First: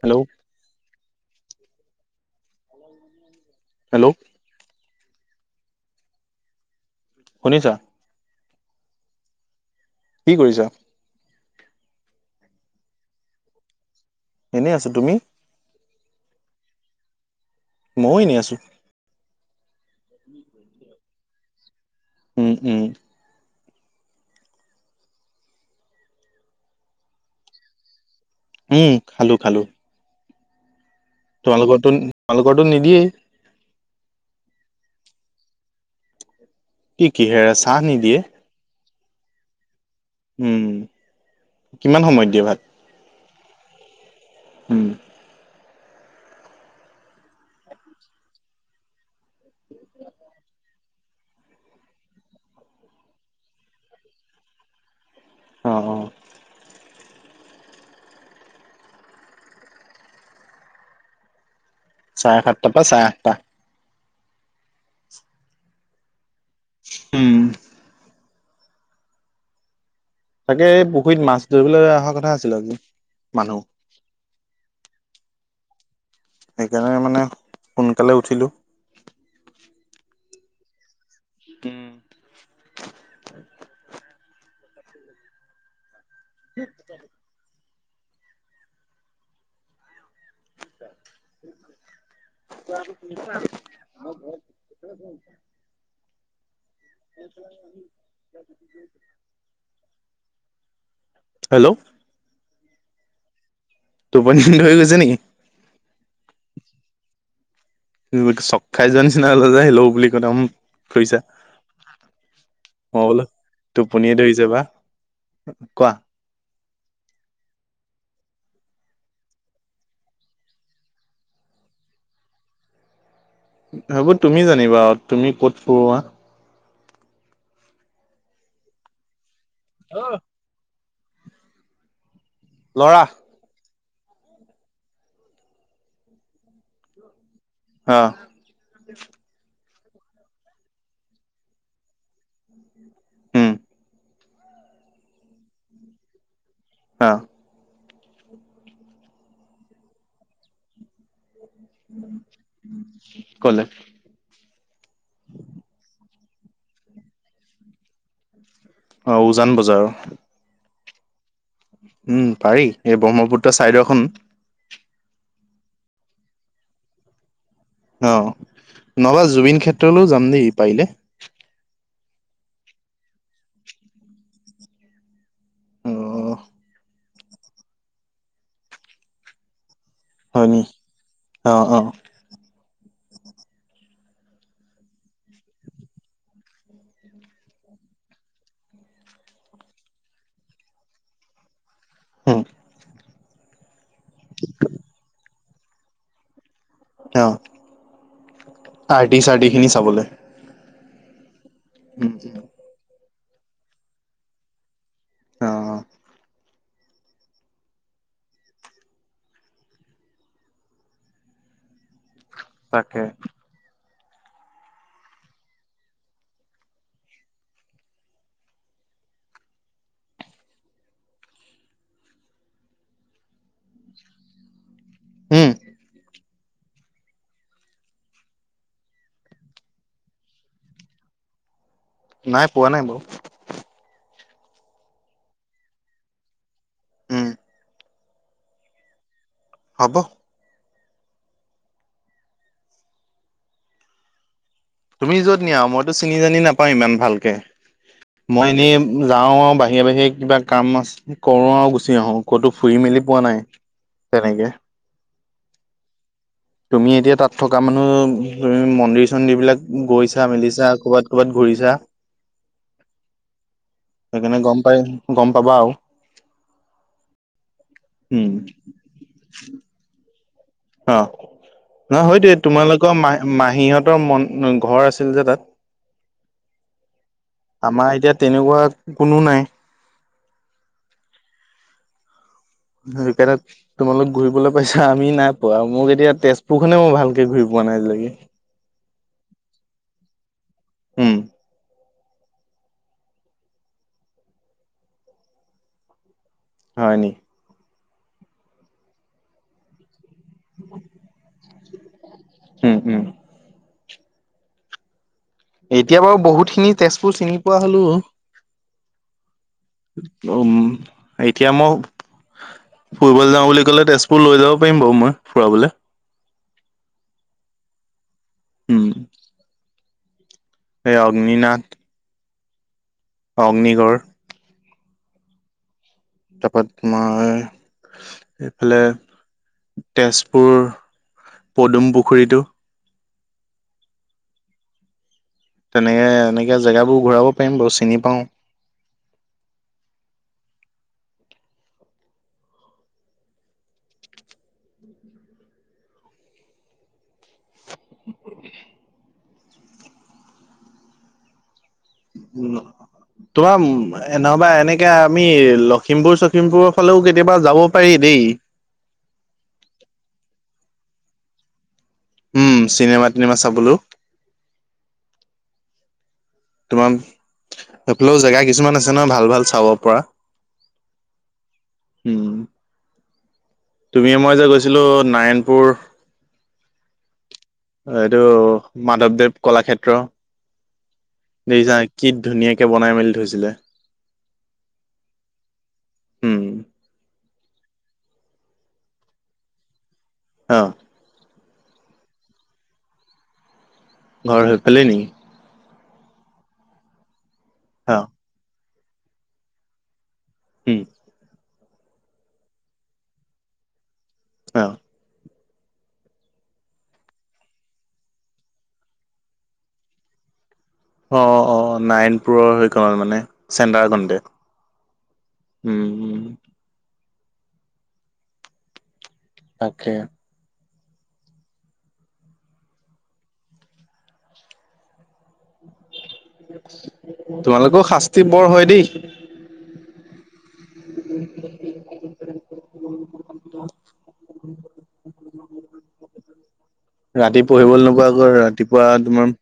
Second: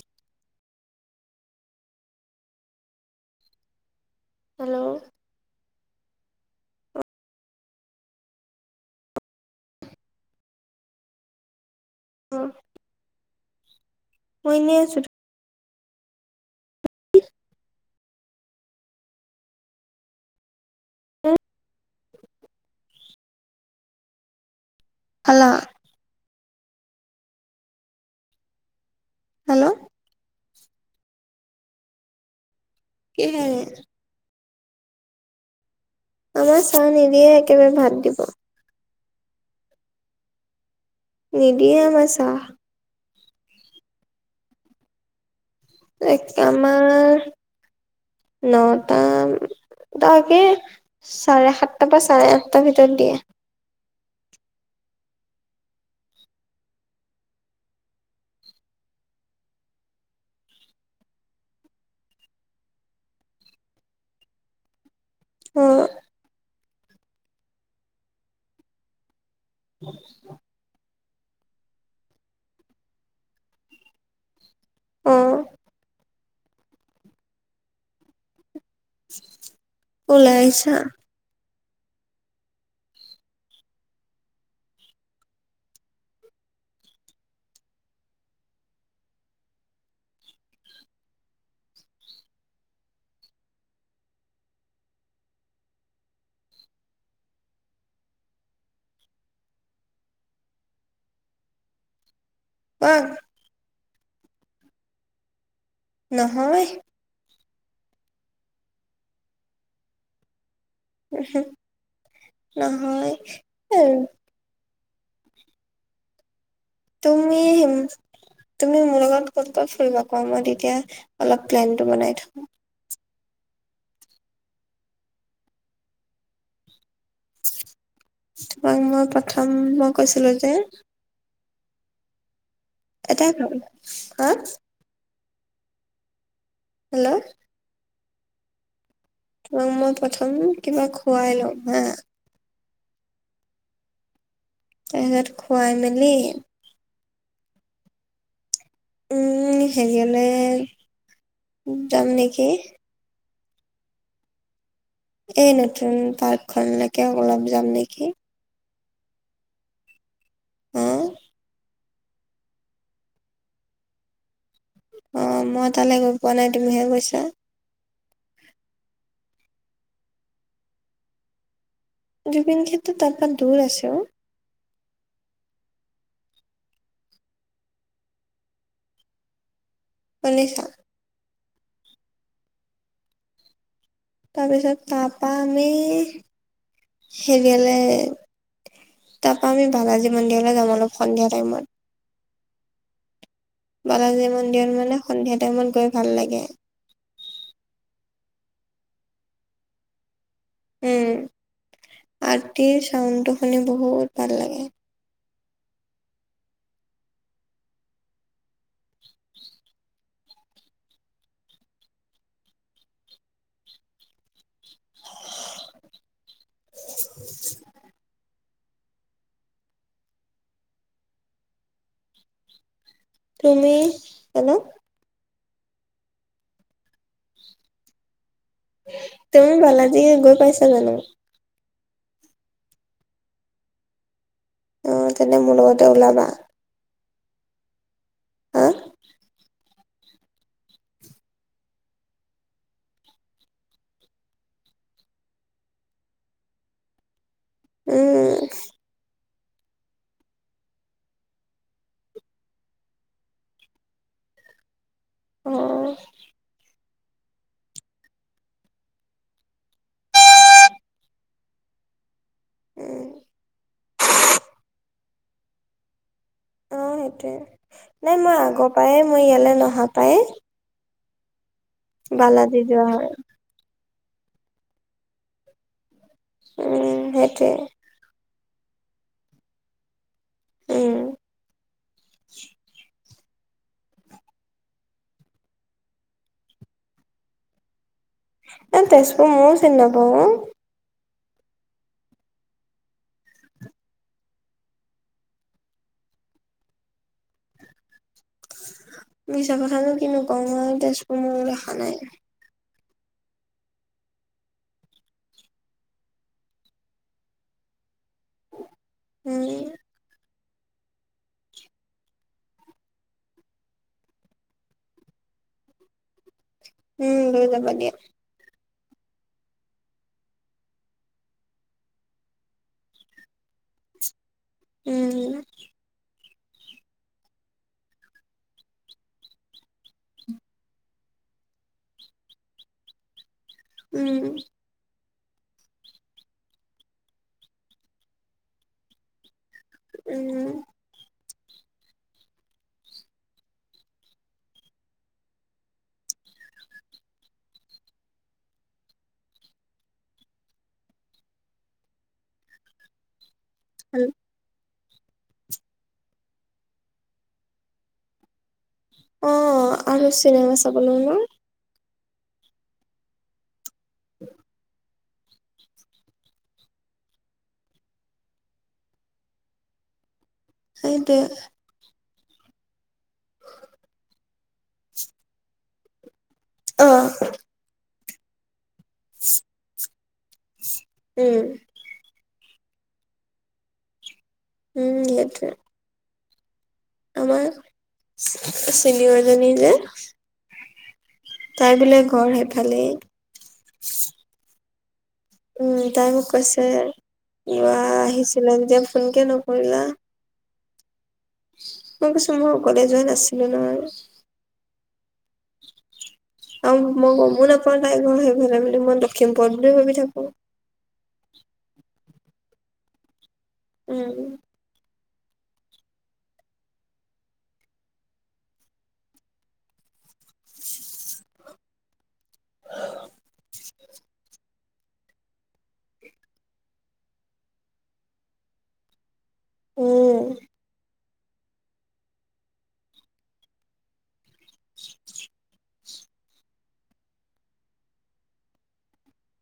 Hello! Hello! Hello. শুনিছা? কি কৰিছা? অঁ এনেই আছো, তুমি? ময়ো এনেই আছোঁ। [unintelligible] উম উম। খালা। উম খালো খালো। হেল্ল' তোমালোকৰটো তোমালোকৰটো নিদিয়েই। এ হয়নে? আমাক চাহ কি নিদিয়ে কিহেৰে একেবাৰে চাহ ভাত নিদিয়ে দিব। উম। নিদিয়ে কিমান আমাক সময়ত চাহ। দিয়ে ভাত উম। ত আমাৰ নটা, তাকে চাৰে সাতটাৰ পৰা চাৰে আঠটাৰ ভিতৰত দিয়ে। অ অ। চাৰে সাতটা পৰা চাৰে আঠটা। উম উম। হয় [inaudible] তাকে এই পুখুৰীত মাছ ধৰিবলৈ অহা কথা আছিল আজি মানুহ। অহ সেইকাৰণে মানে সোনকালে উঠিলোঁ। ওলাইছা। উম স দ [unintelligible] আ পছ ঘ [unintelligible] হেল্ল উম টোপনি ধৰি গৈছে নেকি? নহয়। ছক খাই যোৱা নিচিনা কলা যে হেল্ল বুলি কলা। ফুইছা উহু মই নহয়। বোলো টোপনিয়ে ধৰিছে। ছে বা কোৱা? তুমি উম তুমি মোৰ লগত ক'ত ক'ত ফুৰিবা কোৱা মই তেতিয়া অলপ প্লেনটো বনাই থম। সেইবোৰ তুমি জানিবা তুমি কত ফুৰোৱা। তোমাক মই প্ৰথম মই কৈছিলো যে, লৰা ত খাব হা [unintelligible] হেল্ল অ তোমাক মই প্ৰথম কিবা খুৱাই লম হা। উম, তাৰপিছত খুৱাই মেলি- অ উম হেৰিয়লে- যাম নেকি ক'লে? এই নতুন পাৰ্কখনলৈকে অলপ যাম নেকি? অঁ উজান বজাৰৰ। অহ উম, পাৰি এই ব্ৰহ্মপুত্ৰৰ ছাইডৰখন- অঁ মই তালৈ গৈ পোৱা নাই তুমিহে গৈছা। অ, নহ'লে জুবিন ক্ষেত্ৰলৈও যাম দেই পাৰিলে। জুবিন ক্ষেত্ৰ তাৰপা দূৰ আছে অ। অ হয়নি শুনিছা অঁ অঁ তাৰপিছত তাৰপা আমি সেৰিয়লে- তাৰ পৰা আমি বালাজী মন্দিৰলৈ যাম অলপ সন্ধিয়া টাইমত। উম, বালাজী মন্দিৰত মানে সন্ধিয়া টাইমত গৈ ভাল লাগে অঁ আৰ্টি চাৰ্টি খিনি চাবলে। উম আৰটিৰ চাউণ্ড টো শুনি বহুত ভাল লাগে। অ অ। তাকে। [inaudible] তুমি হেল্লো'? উম। তুমি বালাজী গৈ পাইছা জানো? নাই পোৱা নাই বাৰু। অ তেনে মোৰ লগতে ওলাবা। উম। হা! হ'ব। তুমি যত নিয়া মইতো চিনি জানি নাপাওঁ ইমান ভালকে, উম মই এনেই যাও আৰু বাহিৰে - বাহিৰে কিবা কাম আছে যদি কৰো আৰু গুচি আহো, ক'তো ফুৰি মেলি পোৱা নাই? তেনেকে। অহ। তুমি এতিয়া তাত থকা মানুহ তুমি মন্দিৰ - চন্দিৰবিলাক গৈছা মিলিছা ক'বাত ক'ৰবাত ঘূৰিছা? উম। সেইকাৰণে গম পাই, গম পাবা আৰু। অহ সেইটোৱে, নাই উম মই আগৰ পায় মই ইয়ালে নহা পায়েই। অ, নহয় সেইটোৱেই যোৱা তোমালোকৰ হয়। মাই মাহীহঁতৰ মন ঘৰ আছিল যে তাত, উম সেইটোৱে আমাৰ এতিয়া তেনেকুৱা কোনো নাই। উম। বিোকত [unintelligible] তোমালোক ঘূৰিবলে পাইছা? আমি নাই পোৱা মোক এতিয়া তেজপুৰখনে মই ভালকে ঘূৰি পোৱা নাই আজিলৈকে? এ তেজপুৰ মইও চিনি নাপাওঁ অ। উম। [inaudible] হয় [inaudible] উ [inaudible] হয় নি? মিছা কথানো কিনো কম, মইও তেজপুৰ মইও দেখা নাই? উম উম। এতিয়া বাৰু বহুতখিনি তেজপুৰ চিনি পোৱা হলো। উম। উম এতিয়া মও ফুৰিবলৈ যাওঁ বুলি ক'লে তেজপুৰ লৈ যাব পাৰিম বাৰু মই ফুৰাবলে। উম লৈ যাবা দিয়া। উম। এই অগ্নিনাথ অগ্নিগড়। উম। তাৰপা তোমাৰ এইফালে তেজপুৰ, পদুম পুখুৰীটো উম। তেনেকে এনেকে জেগাবোৰ ঘূৰাব পাৰিম বাৰু চিনি পাওঁ। উম। উ [inaudible] উম, তোমাৰ এম নহ'বা এনেকে আমি লখিমপুৰ- চখিমপুৰৰ ফালেও কেতিয়াবা যাব পাৰি দেই? অ আৰু চিনেমা চাবলে ন। উম চিনেমা তিনেমা চাবলৈও। [inaudible] তোমাৰ সেই ফালেও জেগা কিছুমান আছে নহয় ভাল ভাল চাব পৰা। সেইটোৱে। উম [inaudible] তুমি মই যে গৈছিলোঁ নাৰায়ণপুৰ অহ এইটো মাধৱদেৱ কলাক্ষেত্ৰ, উম দেখিছা কি ধুনীয়াকে বনাই মেলি থৈছিলে। উম, সেইটোৱে। উম আমাৰ চিনিয়ৰজনী যে অ। তাই বোলে ঘৰ সেইফালেই। ঘৰ সেই ফালেই নেকি? উম তাই মোক কৈছে ওৱাহ আহিছিলে যে ফোন কিয় নকৰিলা? উম। মই কৈছো, মই অকলে যোৱা নাছিলো নহয়। অ। অ, মই গমো নাপাও তাই ঘৰ সেইফালে বুলি মই লক্ষিমপুৰত বুলি ভাবি থাকো। অ অ নাৰায়নপুৰ হৈ গল মানে চেণ্টাৰ উম কণ্টে। উম। তাকে। তোমালোকেও শাস্তি বৰ হয় দেই। উম। [inaudible] [inaudible] ৰাতি পঢ়িবলৈ নোকোৱা আকৌ ৰাতিপুৱা তোমাৰ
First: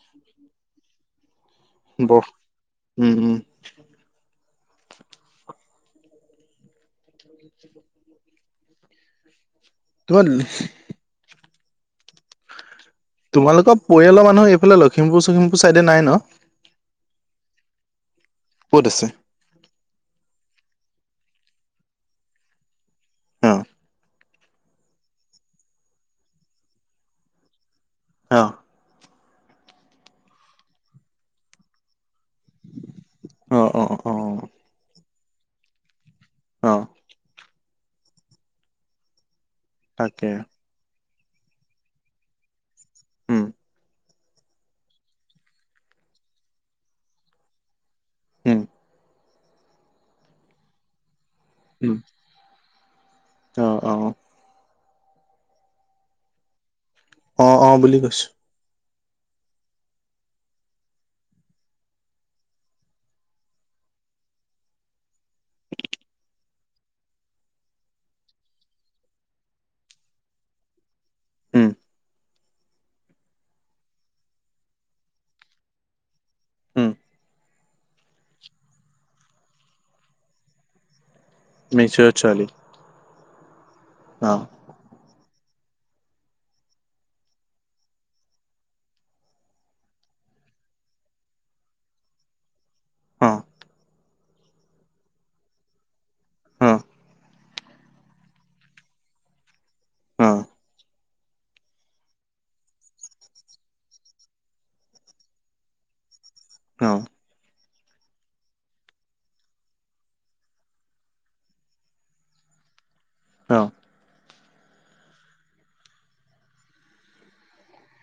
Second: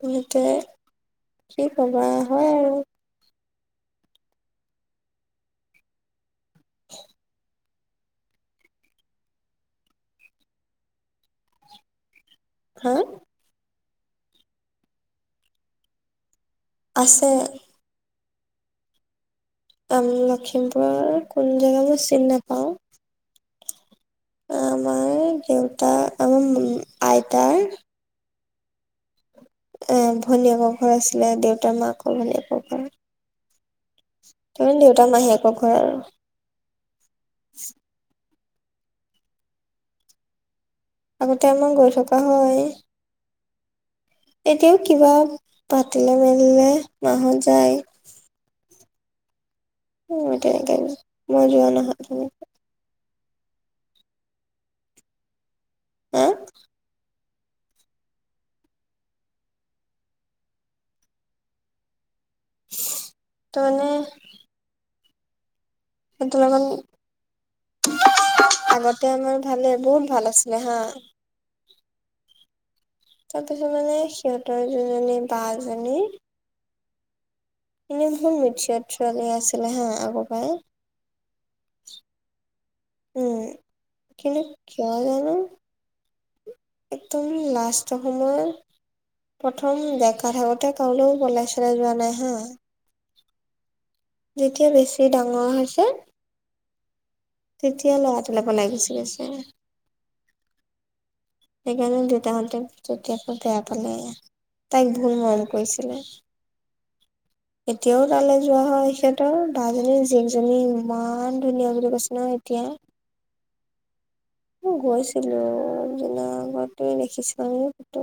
পুলকে কি কবা বৰ হয় আৰু। উম উম। [inaudible] [inaudible] তোমাৰ হা তোমালোকৰ পৰিয়ালৰ মানুহ এইফালে লখিমপুৰ- চখিমপুৰ চাইডে নাই ন? আছে। ক'ত আছে? লখিমপুৰৰ কোন জেগা মই চিনি নাপাওঁ? অঁ। আমাৰ দেউতা, আমাৰ আইতাৰ অ এ ভনীয়েকৰ ঘৰ আছিলে, দেউতাৰ, মাকৰ, ভনীয়েকৰ ঘৰ। অ অ অ অ। তুমি দেউতা মাহিয়েকৰ ঘৰৰ অঁ। তাকে। আগতে আমাৰ গৈ থকা হয়। উম এতিয়াও কিবা পাতিলে মেলিলে মা হত যায়। উম অ তেনেকে, মই যোৱা নাহাটো ত অ। আ! অ অ বুলি কৈছো। চু, তাৰ মানে কিন্তুলন আগতে আমাৰ ভালে বহুত ভাল আছিলে হা। উম। তাৰপিছত মানে সিহঁতৰ যোনজনী বাজনী হুম। এনেই বহুত মিথিয় ছোৱালী আছিলে হা আগৰ পৰাই। মিছৰ ছোৱালী? উম, অ কিন্তু কিয় জানো একদম লাষ্টৰ সময় প্ৰথম ডেকা থাকোতে কালৈ পলাই চলাই যোৱা নাই হা! অ। যেতিয়া বেছি ডাঙৰ হৈছে অহ। তেতিয়া ল'ৰাটোলৈ পলাই গুচি গৈছে। অ সেইকাৰণে দেউতাকহঁতে পুতেকতোক বেয়া পালে। তাইক বহুত মৰম কৰিছিলে। অ। এতিয়াও তালৈ যোৱা হয় সিহঁতৰ বাজনীৰ জীয়েকজনী ইমান ধুনীয়া বুলি কৈছে নহয় এতিয়া। অ গৈছিলো যনা আগতে দেখিছা নেকি ফটো?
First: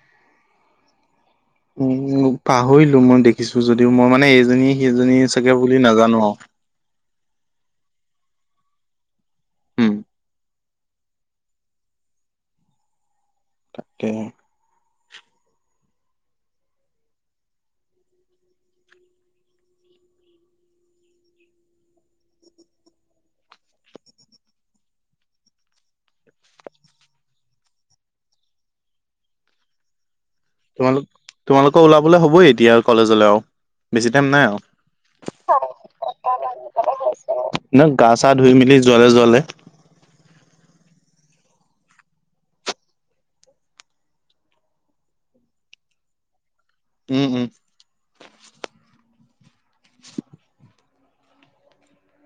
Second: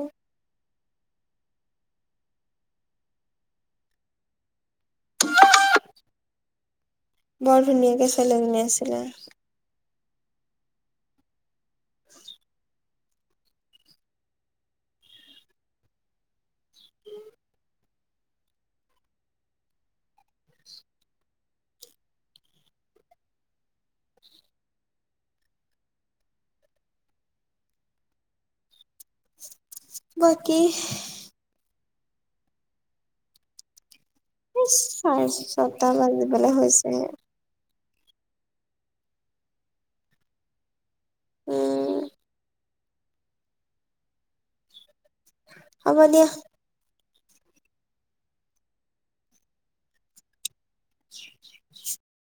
মোক পাহৰিলো মই দেখিছো যদিও মই মানে এইজনী সেইজনী চাগে বুলি নাজানো আৰু। বৰ ধুনীয়াকে ছোৱালী এজনী আছিলে। উম [inaudible] তাকে। [inaudible] বাকী? তোমালোক তোমালোকৰ ওলাবলৈ হ'বই এতিয়া কলেজলৈ আৰু। বেছি টাইম নাই আৰু। চাৰে ছটা বাজিবলে হৈছে মানে গা চা ধুই মেলি যোৱালে যোৱালে। উম। হ'ব দিয়া। উম হুম। [inaudible]